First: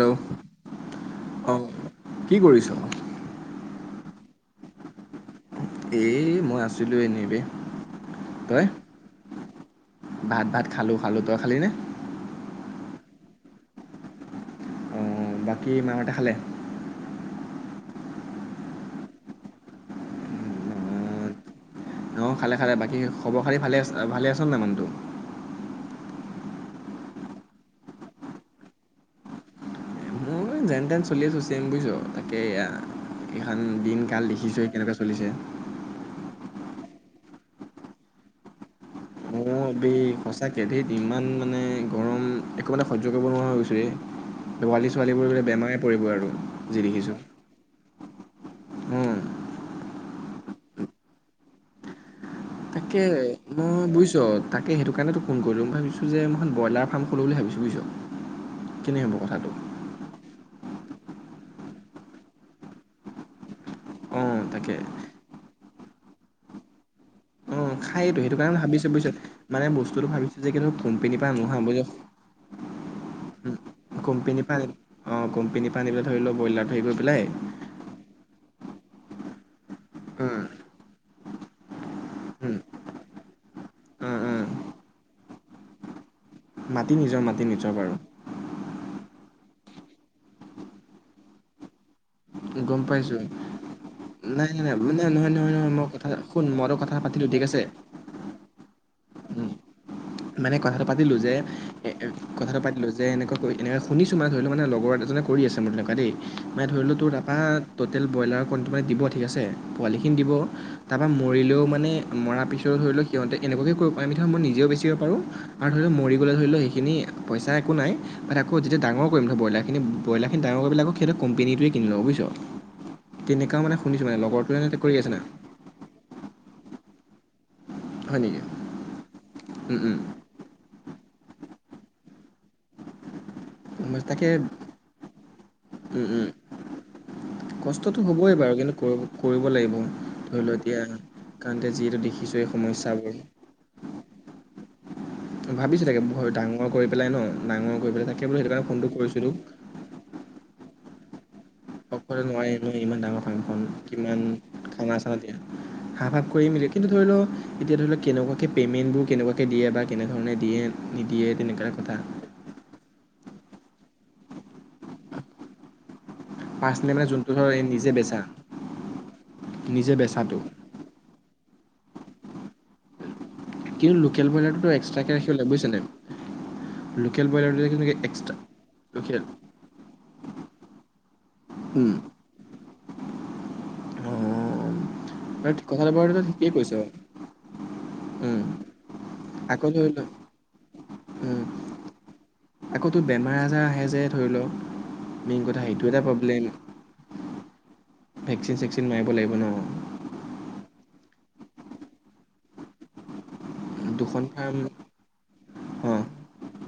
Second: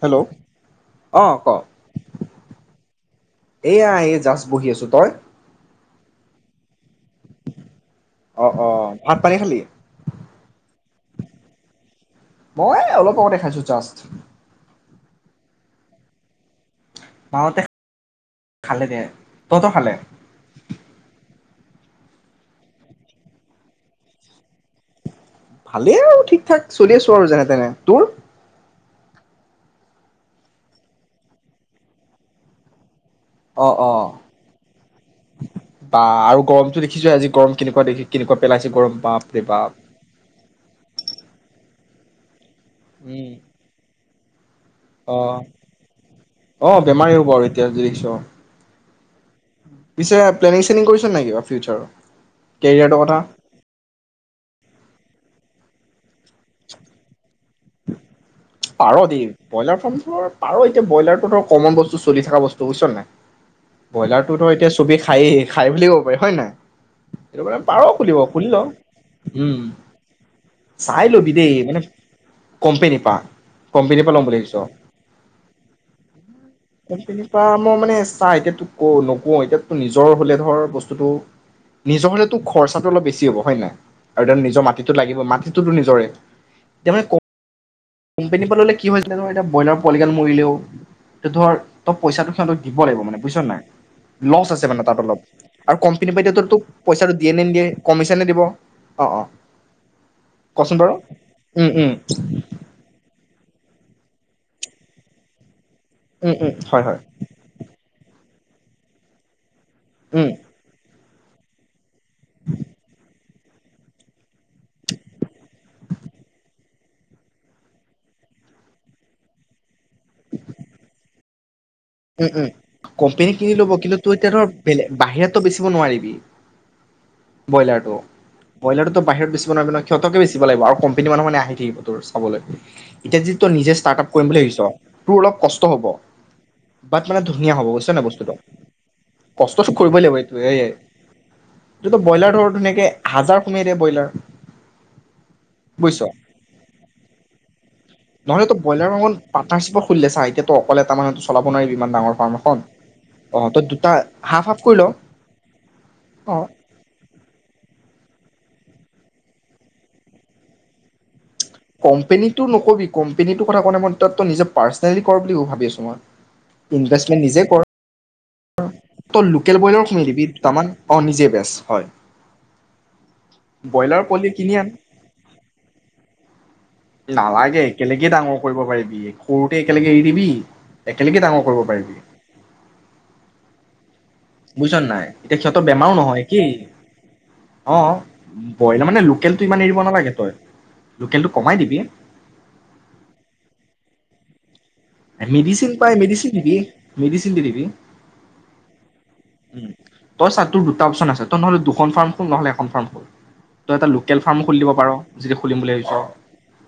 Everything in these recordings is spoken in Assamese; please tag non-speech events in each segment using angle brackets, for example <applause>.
হেল্ল' অ', অঁ ক' কি কৰিছ এয়া আহ জাষ্ট বহি আছোঁ, তই? এ মই আ লৈনি বেঃ। অ তই? অ ভাত পানী খালি ভাত ভাত খালোঁ। খালোঁ তই খালিনে? মই অলপ অগতে খাইছো জাষ্ট। উ বাকী মাহতে খালে? মাঅতে খালে দে, তহ্ত খালে? উম, অঁ খালে খালে বাকী খবৰ খাতি ভালে আচ ভালে আছ নাই মানুহটো? ভালেইআৰু ঠিকঠাক চলি আছো আৰু যেনেতেনে তোৰ? মই যেনতেন চলি আছো চেম বুইছ, তাকে এয়া। এইখান অ অ দিনকাল দেখিছই কেনেকে চলিছে। বা আৰু গৰমটো আজি গৰম কেনেকুৱা দেখি কেনেকুৱা পেলাইছে গৰম বাপ অ বে সঁচাকে ধেৎ ইমান মানে। একোমানে সহ্যকৰিব উম নোৱাৰা হৈ গৈছো ৰে। পোৱালী অ ছোৱালীবোৰ বোলে বেমাৰে পৰিব আৰু অ যি বেমাৰী দেখিছোঁ। হ'ব আৰু এতিয়া যদি দেখিছ হো। পিছে প্লেনিং চেনিং কৰিছ নাই কিবা ফিউচাৰৰ? তাকে, কেৰিয়াৰটোৰ কথা মই বুইছ তাকে সেইটো কাৰনে তোক ফোন কৰিলো মই ভাবি যে মই ব্ৰইলাৰ ফাৰ্ম খোলো বুলি ভাবিছো। <unintelligible> পাৰ দেই ব্ৰইলাৰ ফৰ্মফ্লৰ পাৰই। ব্ৰইলাৰটোত কমন বস্তু চলি থকা বস্তু বুইছ নাই? অঁ ব্ৰইলাৰতোতো এতিয়া তাকে চবেই খায়েই খাই বুলিও ৱেহয় নাই? সেইটো উ কাৰণে পাৰ খুলিব খায়তো সেইটো খুলি ল কাৰণে ভাবিছে বুজিছ, উম মানে বস্তুটো ভাবিছে যে চাই কোম্পনীৰ পা লবি আনোহা বুজ। কম্পেনী পৰা লম বুলি ভাবিছ? কোম্পেনীৰ পৰা আনি পেলাই ধৰি লও ব্ৰইলাৰটো হেৰি কৰি পেলাই কম্পেনী পা মই মানে চা এতিয়া তোক ক নক কএটত নিজৰ উম হ'লেধৰ বস্তুটো নিজৰ হ'লেতো উম খৰচাটো অলপ বেছি হ'ব হয়নাই? উম আৰু দান উম নিজৰ মাটিটো লাগিব মাটিটোতো নিজৰে। মাটি নিজৰ মাতিনি যাবাৰ কম্পেনী পলালে কি হয় জানোএতিয়া ব্ৰইলাৰ পোৱালিগাল মৰিলেও, এতধৰ ত পইচাটো সিহঁতক গম দিব্ব লাগিব পাইছোঁ। মানে বুইছ নাই, লচ্ নাই নাই আছে নাই মানে তাত অলপ নহয় নহয় নহয় আৰু মই কথা কোম্পেনী পা শুন এতিয়া মই তোক কথা পইচাটো পাতিলোঁ দিয়ে ঠিক নে আছে নিদিয়ে, কমিছনহে দিব। অ অ। উম মানে কচোন কথাটো বাৰু পাতিলো যে এ উম উম এ কথাটো পাতিলো যে এনেকৈ ক এনেকে শুনিছো মানে ধৰি ল মানে লগৰএজনে কৰি আছে। থকাদেই, উম উম মানে হয় ধৰি ল হয় তোৰ তাপা টোটেল ব্ৰইলাৰ ফোনটো মানে দিব ঠিক আছে। পোৱালি খিনি উম দিব। তাৰপৰা মৰিলেও মানে মৰাৰ পিছতো ধৰি লওঁক সিহঁতেহঁ এনেকুৱাকেও কৰিব পাৰে মিঠা মই নিজেও বেছি খিনি পইচা একো নাই মানে আকৌ যেতিয়া ডাঙৰ কৰিম নহয় ব্ৰইলাৰখিনি ব্ৰইলখিনি ডাঙৰ কৰি পেলাই আকৌ সিহঁতৰ কম্পেনীটোৱে উম উম কোম্পেনি কিনি ল'ব কিন্তু শুনিছোঁ তই মানে এতিয়া ধৰ লগৰটোৱে এনেকৈ বেলে কৰি আছে না বাহিৰততো বেচিব নোৱাৰিবি? ব্ৰইলাৰটো হয় নেকি ব্ৰইলাৰটো তই বাহিৰত বেচিব নোৱাৰিবি নহয় উম সিহঁতকে বেচিব লাগিব আৰু কম্পানিৰ মানুহ মানে আহি কি বতৰ চাব লাগিব, এতিয়া যি তই নিজে উম ষ্টাৰ্ট আপ তাকে কৰিম বুলি ভাবিছ, তোৰ অলপ কষ্ট হ'ব। উম উম বাত মানে ধুনীয়া হ'ব বুজিছনে কষ্টটো নাই হ'বই বস্তুটো। বাৰু কিন্তু কৰিব কৰিব কষ্টটো কৰিবই লাগিব এইটো ধৰি লও এইয়াই, এতিয়া কাৰণতে যিহেতু এতিয়াটো দেখিছোঁ ব্ৰইলাৰটো এই আৰু ধুনীয়াকে সমস্যাবোৰ হাজাৰ সুমুৱাই দিয়ে ব্ৰইলাৰ। ভাবিছোঁ তাকে বুজিছ ডাঙৰ কৰি পেলাই ন, ডাঙৰ কৰি পেলাই তাক নহ'লে তই ব্ৰইলাৰ ফাৰ্ম পাৰ্টনাৰশ্বিপত খুলি দে চা, এতিয়া ত অকলে তাৰমানে অকলে নোৱাৰি ন? ইমান ডাঙৰ অ ফাৰ্মখন, তই দুটা কিমান হাফ হাফ কৰি ল খানা-চানা দিয়া, হাফ-হাফ অ কৰি মিলে কিন্তু ধৰি ল, এতিয়া ধৰি ল, কেনেকুৱাকৈ পে'মেণ্টবোৰ কেনেকুৱাকৈ দিয়ে বা কেনেধৰণে দিয়ে-নিদিয়ে। কম্পেনী টো নকবি কম্পেনী কথা কওঁতে মই তাত তই নিজে পাৰ্চনেলি কৰ বুলি ভাবি আছো মই। পাৰ্চনেলি মানে ইনভেষ্টমেণ্ট যোনটো ধৰ কৰ নিজে বেচা। তই লোকেল ব্ৰইলাৰো নিজে কিনি দিবি বেচাটো দুটামান। অ', নিজে বেচ হয়। কিন্তু ব্ৰইলাৰ লোকেল পোৱালি কিনি আন ব্ৰইলাৰটোতো এক্সট্ৰাকে ৰাখিব লাগে বুজিছ নে নাই? নালাগে একেলগে ডাঙৰ কৰিব পাৰিবি, লোকেল সৰুতে একেলগে এৰি দিবি। একেলগে ডাঙৰ কৰিব পাৰিবি। অঁ বুজিছ নাই, এতিয়া সিহঁতৰ কথাটো বেমাৰো বাৰু নহয়, তই কি? ঠিকেই কৈছ। অ', উম, ব্ৰইলাৰ মানে লোকেলটো ইমান আকৌ এৰিব ধৰি ল নালাগে তই, লোকেলটো উম, কমাই দিবি। আকৌ তোৰ বেমাৰ আজাৰ আহে যে ধৰি লওঁক? মেডিচিন পাই মেডিচিন দিবি, মেডিচন দি দিবি। ভেকচিন-চেকচিন মাৰে। উম। তই চা, তোৰ দুটা অপচন আছে। নহ'লে দুখন ফাৰ্ম খোল, নহ'লে এখন ফাৰ্ম খোল। তই এটা লোকেল ফাৰ্ম খুলি দিব পাৰ যিটো খুলিম বুলি ভাবিছ। অ'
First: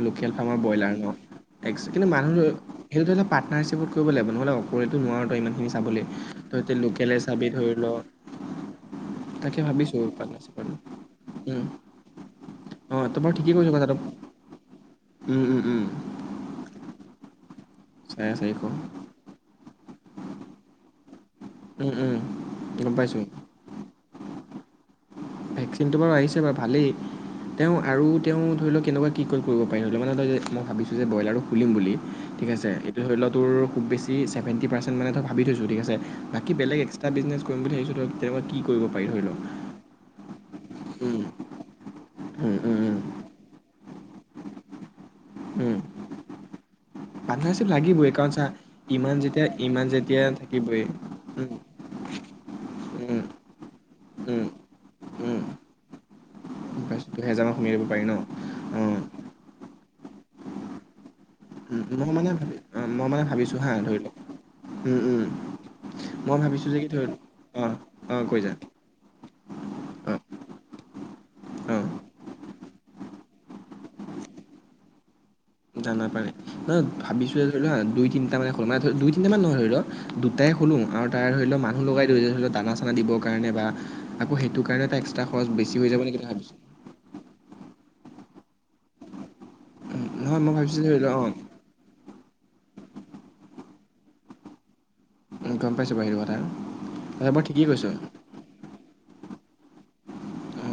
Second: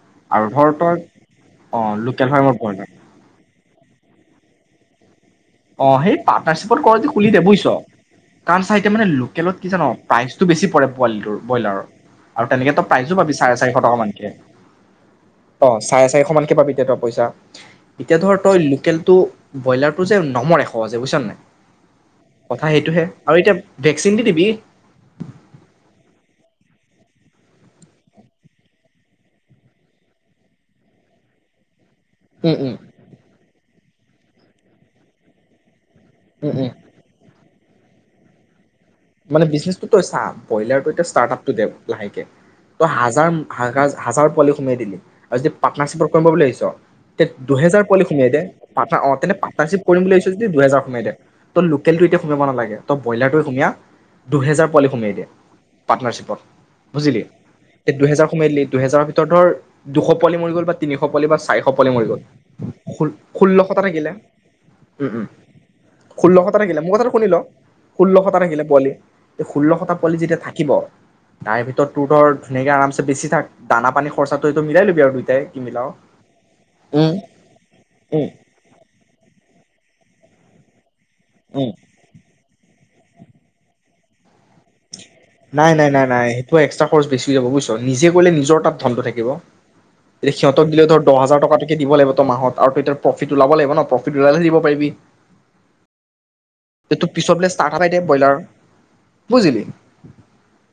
লোকেল আৰু ফাৰ্মৰ ধৰ ব্ৰইলাৰ তই ন। এক্স অঁ কিন্তু লোকেল মানুহ ফাৰ্মৰ ব্ৰইলাৰ সেইটো <unintelligible> কৰিব লাগিব। নহ'লে অকলে টো নোৱাৰো। অ সেই পাৰ্টনাৰশ্বিপত ক'ৰ যদি খুলি দে চাবি বুজিছ। ধৰি ল কাৰণ চা এতিয়া মানে তাকে লোকেলত কি জান ভাবিছোঁ প্ৰাইচটো পাৰ্টনাৰশ্বিপত বেছি পৰে পোৱালিটোৰ উম। ব্ৰইলাৰৰ আৰু তেনেকে তই অ' প্ৰাইজো বাৰু পাবি ঠিকেই চাৰে কৈছ চাৰিশ টকা কথাটো মানকে। উম, উম, অ উম। চাৰে চাৰিশ মানকে পাবি তই পইচা। এতিয়া চাৰে ধৰ তই চাৰিশ লোকেলটো ব্ৰইলা <unintelligible> নমৰে সহজে বুইছ নে নাই। উম, উম, কথা গম সেইটোহে। পাইছোঁ। আৰু এতিয়া ভেকচিনটো দিবি। ভেকচিনটো বাৰু আহিছে বাৰু ভালেই। তেওঁ আৰু তেওঁ ধৰি লওক কেনেকুৱা কি কয় কৰিব পাৰি? ধৰি লওক মানে ধ মই ভাবিছোঁ যে ব্ৰইলাৰটো খুলিম বুলি ঠিক উম আছে। উম এইটো ধৰি ল টোৰ খুব বেছি <unintelligible> চেভেটি পাৰ্চেণ্ট মানে এটা ভাবি থৈছোঁ ঠিক আছে। উম উম বেলেগ এক্সট্ৰা বিজনেছ কৰিম বুলি ভাবিছ তই তেনেকুৱা কি কৰিব পাৰি ধৰি মানে লওক বিজনেচটো তই চা, ব্ৰইলাটো এতিয়া উম ষ্টাৰ্টআপটো দে লাহেকে, উম উম তই উম হাজাৰ হাজা হাজাৰ পোৱালি সোমিয়াই দিলি আৰু যদি উম পাৰ্টনাৰশ্বিপত কম বুলি ভাবিছ তে পাৰ্টনাৰশ্বিপ দুহেজাৰ পোৱালি লাগিবই কাৰণ সোমিয়াই দে। চা পাৰ্টনাৰ অ ইমান তেন্তে যেতিয়া পাৰ্টনাৰশ্বিপ ইমান কৰিম বুলি যেতিয়া যদি দুহেজাৰ থাকিবই সোমিয়াই দে। উম তই লোকেলটো এতিয়া সোমিয়াব নালাগে তই উম ব্ৰইলাৰটোৱে সোমিয়া। উম দুহেজাৰ পোৱালি সোমিয়াই দিয়া উম পাৰ্টনাৰশ্বি গম পাইছোঁ, বুজিলি, দুহেজাৰমান সোমিয়াই দিব পাৰি ন দুহেজাৰ সোমিয়াই দিলি অ দুহেজাৰৰ ভিতৰত ধৰ দুশ পোৱালি মৰি গ'ল বা তিনিশ পোৱালি বা চাৰিশ পোৱালি মৰি মই গ'ল, মানে ভাবি অঁ মই ষোল্ল মানে ভাবিছোঁ হা ষোল্লশটা ধৰি থাকিলে, লওক উম উম মই ষোল্লশটা ভাবিছোঁ যে থাকিলে কি মোৰ কথাটো ধৰি শুনি ল, অ অ ষোল্লশটা কৈ যা থাকিলে পোৱালি ষোল্লশটা পোৱালি যেতিয়া থাকিব তাইৰ অ অ ভিতৰত তোৰধৰ ধুনীয়াকে আৰামছে বেচি থাক দানা পানী খৰচটোতটো টো মিলাই লবি আৰু দুই দানা -পানী, ন ভাবিছো যে ধৰি লোৱা দুই উম তিনিটা মানে <unintelligible> দুই তিনিটা মান নহয় ধৰি লোৱা দুটাই হলোঁ আৰু তাই ধৰিও উম। মানুহ লগাই ধৰিলে <unintelligible> দানত দিবৰ কাৰণে বা আকৌ সেইটো কাৰণে এটা এক্সট্ৰা খৰচ নাই বেছি হৈ নাই নাই যাব নেকি নাই ভাবিছোঁ। সেইটো এক্সট্ৰা খৰচ বেছি হৈ যাব বুজিছ নিজে কৰিলে নিজৰ তাত ধনটো থাকিব। নহয় মই সিহঁতক ভাবিছোঁ দিলে ধৰি ধৰ লও দহ হাজাৰ টকাকে দিব লাগিব তই মাহত আৰু ত এতিয়া প্ৰফিট ওলাব লাগিব ন প্ৰফিট ওলালেহে দিব পাৰিবি। অ', গম পাইছো ভাই সেইটো কথা। এইটো তই পিছত বাৰু বোলে ঠিকেই ষ্টাৰ্ট কৈছ আপ আই দে ব্ৰইলাৰৰ, বুজিলি?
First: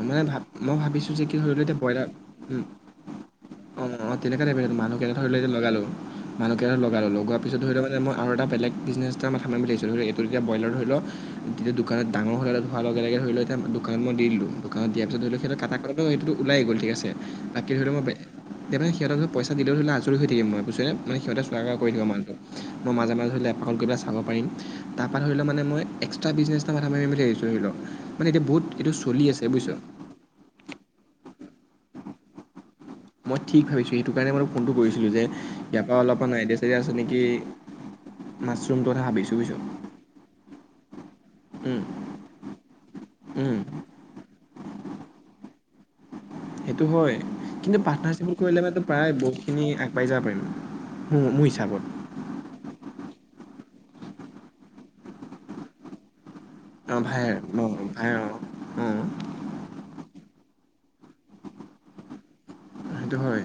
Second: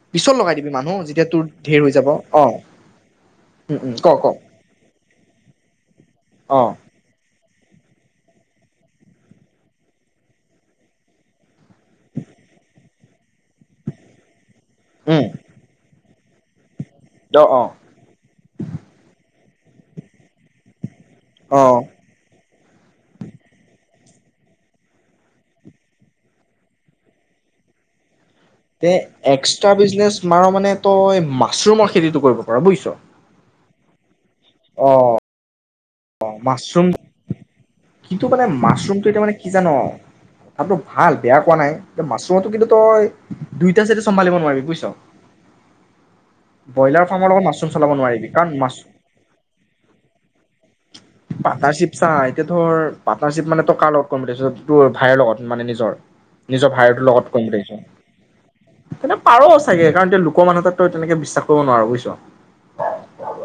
মে পিছত ভাব‌ লগাই দিবি মই মানুহ ভাবিছোঁ যে যেতিয়া কি তোৰ ভাবিলো এতিয়া ধেৰ হৈ ব্ৰইলাৰ যাব অ উম ও, উম ক অ', ক তেনেকুৱাই লাগিব <unintelligible> লগালোঁ। মানুহ অ কেইজন মান লগাই ললো- পিছত ধৰি ল মানে মই আৰু এটা বেলেগ বিজনেছ এটা মাঠা মাৰিম বুলি ভাবছিলো। এ এইটো এতিয়া ব্ৰইলাৰ ধৰি ল তেতিয়া দোকানত ডাঙৰ হৈ অহা লগে লগে ধৰি ল এতিয়া দোকানত মই দি দিলোঁ। দোকানত দিয়াটো উম ধৰি ল <unintelligible> <unintelligible> অ অ বাকী ধৰি ল মই <unintelligible> পইচা দিলেও ধৰিল আজৰি হৈ থাকিম মই বুইছনে? মানে সিহঁতে চোৱা অ কৰা কৰি দিব মানে তোক। মই মাজে মাজে ধৰি ল এপ খন কিবা চাব পাৰিম। তাৰ পৰা ধৰি ল মানে মই এক্সট্ৰা বিজনেছ এটা মাঠা মাৰিম বুলি ভাবিছোঁ ধৰি ল। মানে এতিয়া বহুত এইটো তে চলি আছে। বুজিছ <unintelligible> বিজনেছ মাৰ মানে ত মাছৰুমৰ খেতিটো কৰিব পাৰ, বুইছ! মই ঠিক হৈছে। সেইটো কাৰণে মই ফোনটো কৰিছিলোঁ যে ইয়াৰ পৰা অলপমান অ', আইডিয়া চাইডিয়া আছে মাছৰুম, নেকি কিন্তু <unintelligible> কথা মাছৰুমটো এতিয়া ভাবিছোঁ মানে কি বুজিছ জান, কথাটো ভাল বেয়া কোৱা নাই, উম মাছৰুমতো কিন্তু তই উম দুইটা চাইদে চম্ভালিব নোৱাৰিবি বুইছ? সেইটো ব্ৰইলাৰ হয় ফাৰ্মৰ লগত মাছৰুম কিন্তু চলাব নোৱাৰিবি, পাৰ্টনাৰশ্বিপত কাৰণ কৰিলে মাছ মানে প্ৰায় বহুতখিনি আগবাঢ়ি যাব পাৰিম মোৰ মোৰ হিচাপত পাৰ্টনাৰচিপ চা এতিয়া ধৰ পাৰ্টনাৰশ্বিপ মানে ত কাৰ লগত কম পঠাইছো তোৰ ভাইৰ লগত মানে নিজৰ নিজৰ অঁ ভাইটোৰ ভাই লগত অঁ ভাই অঁ অঁ <unintelligible> তেনে পাৰ চাগৈ কাৰণ এতিয়া লোকৰ মানুহ আৰু তেনেকে বিচ্ <unintelligible> বুইছ? সেইটো হয়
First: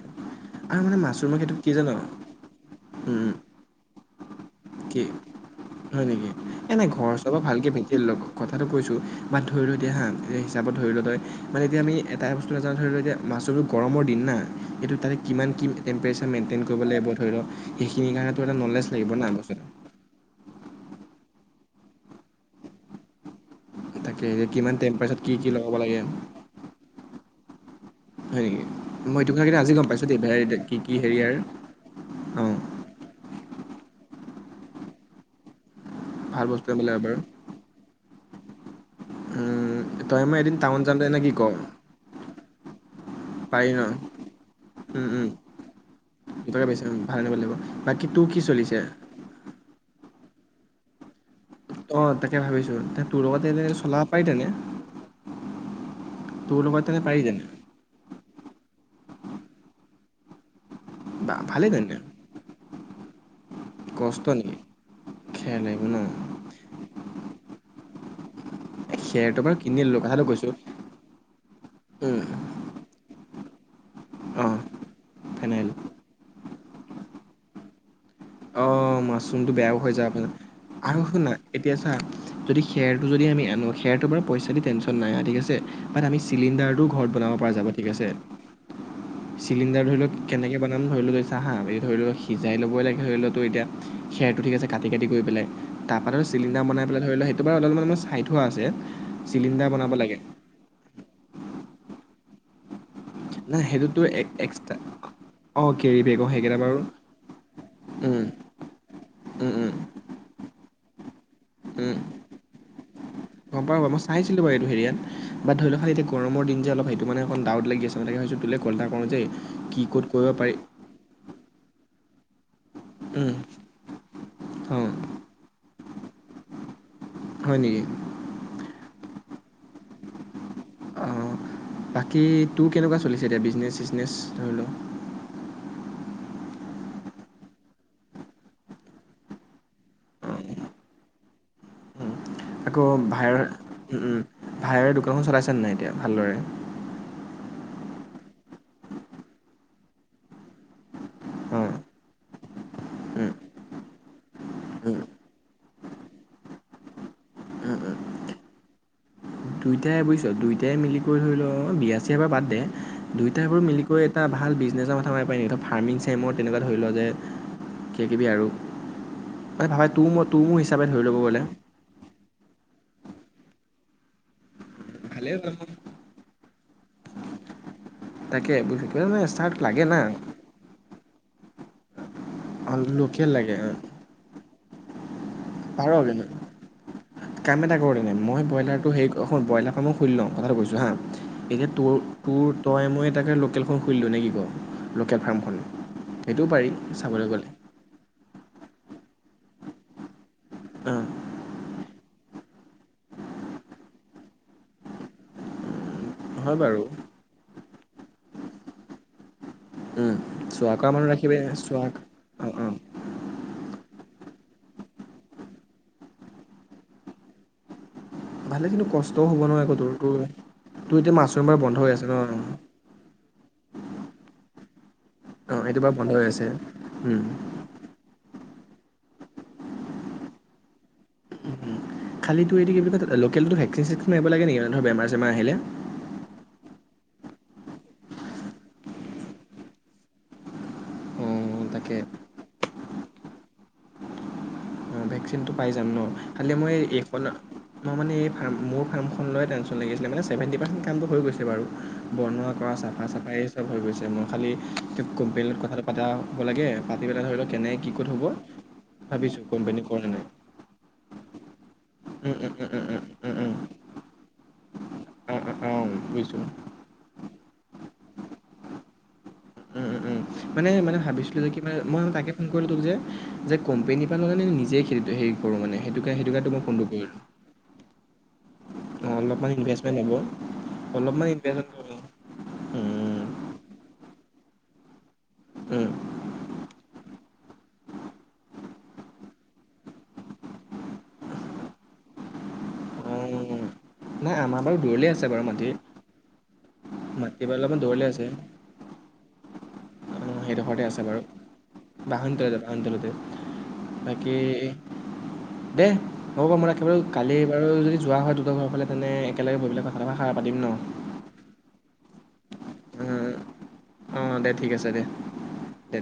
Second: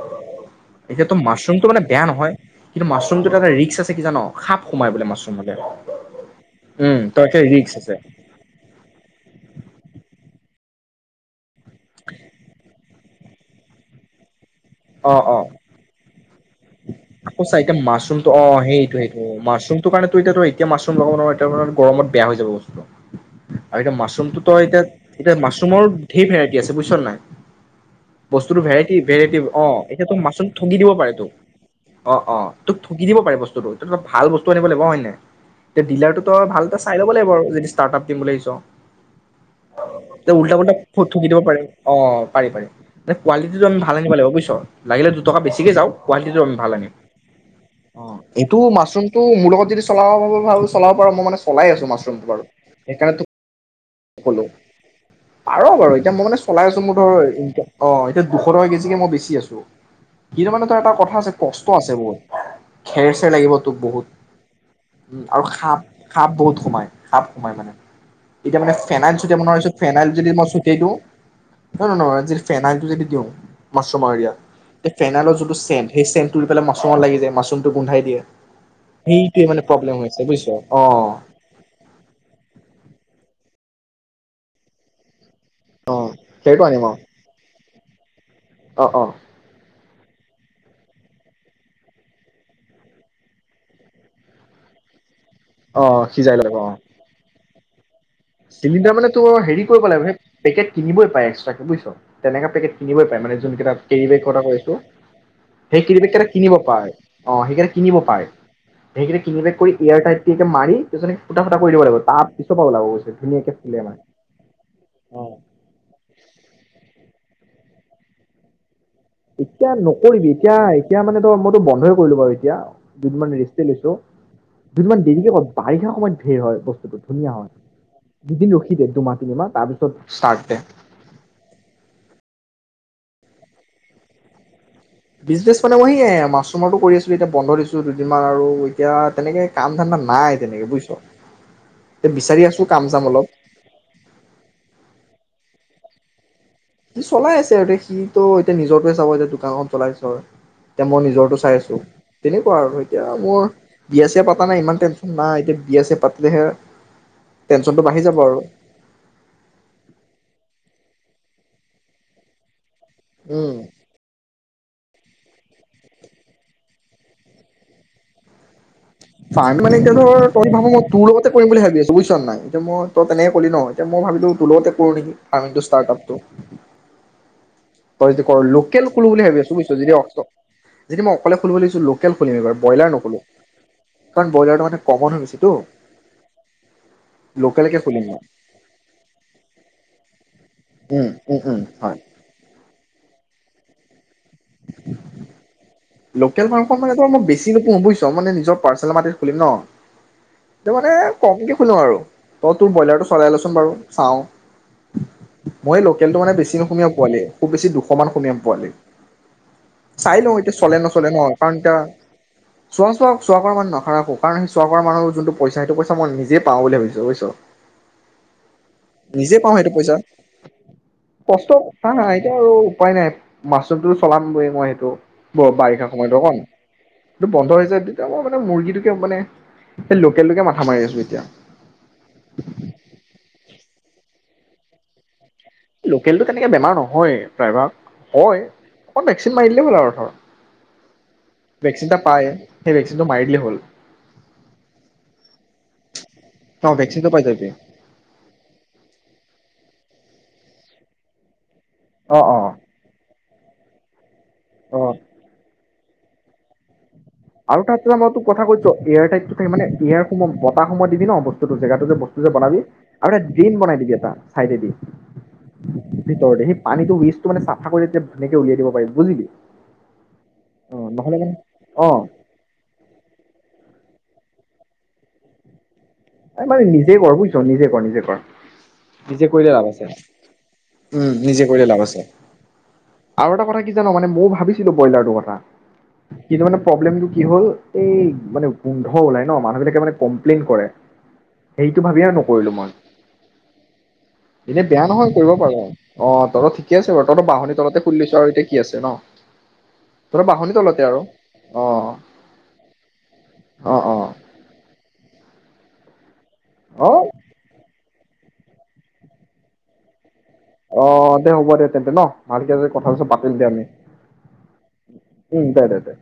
আৰু মানে এতিয়াতো মাছৰুমৰ ক্ষেত্ৰত মাছৰুমটো কি মানে জান বেয়া নহয়, কিন্তু মাছৰুমটো উম, এটা ৰিস্ক আছে চ কি জান? সাপ সোমাই কি বোলে মাছৰুম হলে হয় নেকি? এ নাই উম ঘৰ তই একে চবৰ ভালকে ৰিক্স আছে <unintelligible> কথাটো কৈছো, বা ধৰিলো এতিয়া হা হিচাপত ধৰি ল তই মানে এতিয়া আমি এটা বস্তু <unintelligible> ধৰি ল এতিয়া <unintelligible> গৰমৰ দিন না। এইটো তাৰে অ অ কিমান কি টেম্পেৰেচাৰ মেইনটেইন ক <unintelligible> ধৰি ল সঁচা সেইখিনিৰ কাৰণে তোৰ এটা নলেজ লাগিব না বস্তু মাচৰুমটো <unintelligible> এতিয়া মাছৰুম লগাব নোৱাৰ এতিয়া <unintelligible> গৰমত বেয়া হৈ যাব বস্তুটো। আৰু এতিয়া তাকে মাছৰুমটো তই কিমান এতিয়া টেম্পাৰেচাৰত কি এতিয়া কি লগাব মাছৰুমৰ লাগে ঢেৰ ভেৰাইটি আছে বুজিছ নাই? হয় বস্তুটো নেকি? ভেৰাইটি মই এইটো ভেৰাইটি কথা কিন্তু অ আজি গম এতিয়া পাইছোঁ তক দেই মাছৰুম ভেৰাইটি কি ঠগি দিব কি পাৰে তোক। হেৰিয়াৰ অ', অ', অঁ তোক ঠগি দিব পাৰে বস্তুটো। ত ত ভাল বস্তু আনিব লাগিব <unintelligible> তে ডিলাৰটোতো আও ভাল বস্তু ভালকৈ বোলে চাই লব বাৰু লাগিব আৰু যদি ষ্টাৰ্ট আপ দিম বুলি ভাবিছ। উম, তই তে মই উল্টা এদিন পাল্লা টাউন যাম দে নে কি ক? <unintelligible> পাৰে, অ পাৰি পাৰি। কোৱালিটিটো পাৰি আমি ন? ভাল আনিব লাগিব বুজিছ? উম লাগিলে উম দুটকা বেছিকে যাওঁক। <unintelligible> দুটাকে ভাল বেছি লাগে আনিব লাগিব অ বাকী তোৰ কি এইটো চলিছে? মাচৰুমটো মোৰ লগত যদি চলাৱ <unintelligible> ভাল চলাব পাৰ' মোৰ মানে, চলাই আছো অ মাছৰুমটো তাকে বাৰু ভাবিছো তে সেইকাৰনে তোৰ তোক লগত তেনে চলাব পাৰি কলো তেনে পাৰ বাৰু এতিয়া মই মানে তোৰ চলাই আছো লগত মোৰ তেনে ধৰ পাৰি এ তেনে অ এতিয়া দুশ টকা কেজিকে মই বেছি আছো। <unintelligible> কথা আছে বা কষ্ট ভালেই আছে তেনে বহুত খেৰ চেৰ লাগিব। বহুত কষ্ট নেকি উম আৰু খেৰ সাপ লাগিব ন সাপ বহুত সোমাই সাপ সোমাই মানে, এতিয়া মানে এই ফেনাইল খেৰটো ছটিয়াব বাৰু নোৱাৰা হৈছোঁ কিনি ললো ফেনাইল কথাটো যদি মই কৈছো ছটিয়াই দিওঁ। ন নহ উম নহয় যদি ফেনাইলটো যদি দিওঁ অ <unintelligible> এই ফেনাইল যো <unintelligible> সেই চেনটোৰি পেলাই মাচৰুমত লাগি যায় মাচৰুমটো গোন্ধাই দিয়ে। অ সেইটোৱে মাছৰুমতটো মানে বেয়াও হৈ প্ৰব্লেম যাব হৈছে ন বুজিছ অ আৰু শুনা এতিয়া চা যদি খেৰটো যদি আমি আনো সেৰটো বাৰু পইচা দি টেনশ্যন নাই ঠিক আছে। বাট আমি সেইটো আনিম চিলিণ্ডাৰটো আৰু ঘৰত বনাব পৰা যাব। ঠিক আছে। অ অ চিলিণ্ডাৰ ধৰি ল কেনেকে বনাম ধৰি ললো চা হাঁ এ ধৰি ললো সিজাই ল'বই লাগে ধৰি ল তোৰ এতিয়া, খেৰটো ঠিক আছে কাটি কাটি কৰি পেলাই অ তাৰপৰা ধৰ সিজাই ল'ব ছিলিণ্ডাৰ অ বনাই পেলাই ধৰি লও সেই তোমাৰ অলমান মছ চিলিণ্ডাৰ মানে তোৰ হেৰি কৰিব লাগিব সেই পেকেট কিনিবই পায় এক্সট্ৰাকে, বুজিছোঁ, তেনেকা পেকেট কিনিবই পায়, মানে নাই জোনকেইটা সেইটোতো কেৰীবেগ কথা কৈ এক্সট্ৰা আছোঁ। অঁ সেই কেৰি বেগ কেৰীবেগকেইটা অঁ কিনিব সেইকেইটা বাৰু পায়। অ', সেইকেইটা কিনিব উম, পায়। সেইকেইটা উম, কিনিবেগ কৰি উম, ইয়াৰ টাইট কে মাৰি <unintelligible> ফুটা, ফুটা কৰি দিব উম, লাগিব, তাৰ পিচ <unintelligible> ওলাব কৈছে। গম পাওঁ বাৰু, মই চাইছিলোঁ বাৰু এইটো হেৰিয়াত, বাট ধৰি ল <unintelligible> এতিয়া গৰমৰ দিন যে, অলপ সেইটো মানে কন ডাউত লাগি আছে মানে, সেইকাৰণে ভাবিছোঁ তোলৈ কল এটা কৰোঁ যে এতিয়া কি ক'ত কৰিব নকৰিবি। পাৰি এতিয়া, এতিয়া মানে তই, মইতো বন্ধই কৰিলো বাৰু এতিয়া। উম, দুদিনমান ৰেষ্টেই লৈছোঁ। অঁ দুদিনমান দেৰিকে কৰিম। বাৰিষা সময়ত ভিৰ হয় বস্তুটো। ধুনীয়া হয়। দুদিন ৰখি দে, দুমাহ তিনিমাহ তাৰ পিছত ষ্টাৰ্ট দে। অ'। বাকী তোৰ কেনেকুৱা চলিছে এতিয়া, বিজনেচ-চিজনেছ, ধৰি ল? বিজনেছ মানে <unintelligible> মাছৰূম কৰি আছিলো এতিয়া বন্ধ দিছো দুদিনমান আৰু এতিয়া তেনেকে কাম ধান্দা অঁ নাই তেনেকে বুজিছ, উম, তে বিচাৰি আছোঁ আকৌ কাম চাম অলপ। ভাইৰ উম উম ভাইৰে দোকানখন চলাইছেনে নাই এতিয়া ভালদৰে সি চলাই আছে এতিয়া সি টো এতিয়া নিজটোৱে চাব, এতিয়া দোকানখন চলাই আছে। তে মই নিজৰটো চাই অঁ আছো। তেনে আৰু এতিয়া উম মোৰ বিয়া ছিয়া পা প নাই ইমান উম টেনচন নাই এতিয়া। বিয়া ছিয়া পাতিলেহে উম টেনচনটো উম বাঢ়ি যাব আৰু। দুইটাই বুজিছ দুইটাই মিলি কৰি ধৰি লও বিয়া চিয়া এবাৰ বাদ দে। দুইটাই উম বাৰু মিলি কৰি এটা ভাল বিজনেছৰ মাথা মাৰিব পাৰি নেকি, ফাৰ্মিং চাইমিং তেনেকুৱা ধৰি লও যে কিবা কিবি আৰু। ফ্ৰাম মানে ভাবা এতিয়া তোৰ মই ধৰ তোৰ তই মোৰ ভাবো মই হিচাপে ধৰি তোৰ ল'ব লগতে গ'লে কৰিম বুলি ভাবি আছোঁ বুজিছ নাই, এতিয়া মই তই তেনেকে কলি ন এতিয়া মই ভাবিলোঁ তোলতে <unintelligible> নেকি, ভালেই হ'ব আমি টো ষ্টাৰ্টআপটো? তই যদি কৰ' তাকে লোকেল বুজিছ কিবা খুলো বুলি মানে ভাবি আছোঁ ষ্টাৰ্ট বুজিছ, লাগে যদি না <unintelligible> যদি মই অকলে। <unintelligible> লোকেল খুলিম, এইবাৰ। বইলাৰ নোখোলোঁ। লোকেল লাগে কাৰণ বইলাৰটো মানে কমন হৈ গৈছে। পাৰ, কিন্তু কাম এটা লোকেলকে কৰো খুলিম নেকি মই ব্ৰইলাৰটো সেই শুন ব্ৰইলাৰ ফ্ৰামো খুলি লওঁ কথাটো কৈছোঁ হা উম ল, উম উম এতিয়া তোৰ, হয় তোৰ তই মই এটাকে লোকেলখন খুলি দিওঁ নে কি ক'? লোকেল ফাৰ্মখন। সেইটোও লোকেল পাৰি মাংস মানে ত' মই চাবলৈ গ'লে বেছি নুপুহো বুজিছ, মানে নিজৰ পাৰ্চেল মাটিত খুলিম ন? এইটো মানে অঁ কমকে শুনো আৰু। তই তোৰ ব্ৰইলাৰটো চলাই লচোন বাৰু চাওঁ। মই লোক লোকেলটো মানে বেছি হয় বাৰু <unintelligible> পোৱালী। খুব বেছি দুশমান <unintelligible> পোৱালী। উম, চাই লওঁ চোৱা চলে কৰা মানুহ নচলে নহয় ৰাখিবি কাৰণ এতিয়া চোৱা অঁ অঁ চোৱা-চোৱা-চোৱা কৰা মানুহ নাৰাখোঁ কাৰণ সেই চোৱা কৰা মানুৰ যোনটো পইচা সেইটো পইচা মই নিজে পাওঁ বুলি ভাবিছো বুজিছ। ভালে কিন্তু কষ্টও নিজে হ'ব পাওঁ, নহয় সেইটো আকৌ তোৰ পইচা। তোৰ তোৰ এতিয়া মাছৰুম কষ্ট এবাৰ বন্ধ কথা হৈ আছে নাই। ন এতিয়া আৰু উপায় নাই মাছৰুমটো চলাম, <unintelligible> মই সেইটো। ব, অঁ এইটো বাৰিষা বাৰু বন্ধ সময়টো হৈ অকণ। আছে উম, এইটো বন্ধ হৈ যায়, তেতিয়া মই মানে মুৰ্গীটোকে মানে সেই লোকেলটোকে মাথা মাৰি আছো এতিয়া। খালিতো এইটো কি বুলি কয় লোকেলটো ভেকচিন চেকচিন মাৰিব লাগে নেকি ধ বেমাৰ চেমাৰ আহিলে। লোকেলটো তেনেকে বেমাৰ নহয়ে, প্ৰায়ভাগ। হয়, অকণ ভেকচিন মাৰি দিলেই হ'ল আৰু ধৰ। অঁ ভেকচিন এটা পায়। সেই ভেচিনটো মাৰি দিলেই হ'ল। অ', ভেকচিনটো পাই যাম ন! খালি অ মই ভেকচিনটো পাই এইখন, যাবি মই মানে এই, মোৰ ফাৰ্মখন লৈ টেনচন। লাগিছিল মানে ছেভেনটি পাৰ্চেণ্ট কামটো হৈ গৈ বাৰু। অ অ বনোৱা কৰা, চাফা, চাফাই হৈ গৈছে মোৰ খালি, অ <unintelligible> কথা আদা হ'ব লাগে। <unintelligible> ধৰি লওঁক আৰু কেনে তাত কি যে মই ক'ত হ'ব। তোক কথা কৈছো এয়াৰ টাইপটো ভাবিছোঁ থাক মানে কোম্পেনী এয়াৰ কৰে নাই সময় বতাহ সোমোৱা দিবি ন বস্তুটো জেগাটো যে বস্তু যে উম উম বনাবি উম উম আৰু এটা উম উম ড্ৰেইন বনাই দিবি এটা চাইডে দি অঁ অঁ অঁ বুজিছোঁ ভিতৰতে সেই পানীটো ৱেষ্টটো মানে চাফা কৰি ধুনীয়াকে উলিয়াই দিব পাৰি, বুজিলি। উম, উম, উম, মানে অ' মানে নহ'লে ভাবিছিলো যে কি মানে অ' মই তাকে ফোন কৰি তোক যে, যে কোম্পেনীৰ পৰা তই মানে নিজেই খে, হেৰি কৰোঁ মানে। সেইটো কাৰণে সেইটো কাৰণে তোক মই মানে ফোনটো নিজে কৰিলোঁ কৰ বুজিছ, নিজে কৰ নিজে কৰ অঁ নিজে অলপমান কৰিলে লাভ আছে ইনভেষ্টমেণ্ট হ'ব উম, অলপমান নিজে কৰিলে ইনভেষ্টমেণ্ট লাভ আছে হ'ব আৰু এটা কথা কি জানো মানে ময়ো ভাবিছোঁ ব্ৰইলাৰটো কথা উম, কিন্তু মানে প্ৰব্লেম কি হ'ল, এই মানে গোন্ধ ওলাই ন! মানুহবিলাকে মানে কমপ্লেইন কৰে। সেইটো ভাবি আৰু নকৰিলো মই। উম। নাই আমাৰ এনে বাৰু বেয়া দূৰলে নহয় আছে কৰিব বাৰু পাৰ' মাটি, অ', তহঁত ঠিকে আছে বাৰু তহঁত মাটি বাঁহনি অলপমান তলতে খুলি দূৰলে লৈছ আছে। আৰু এতিয়া কি আছে ন'? তহঁত অ' বাঁহনি সেইডোখৰতে তলতে আৰু আছে বাৰু অ', বাহন তলিতে বাহন তলিতে অ', অ। বাকী দে। হ'ব মই ৰাখি বাৰু, অ' কালি বাৰু যদি <unintelligible> অ', দে হ'ব দে তেন্তে ন'। ভালকে যে কথা চলা উম, পাতিলো যে আমি, অ' দে ঠিক আছে দে, উম, দে, দে, দে।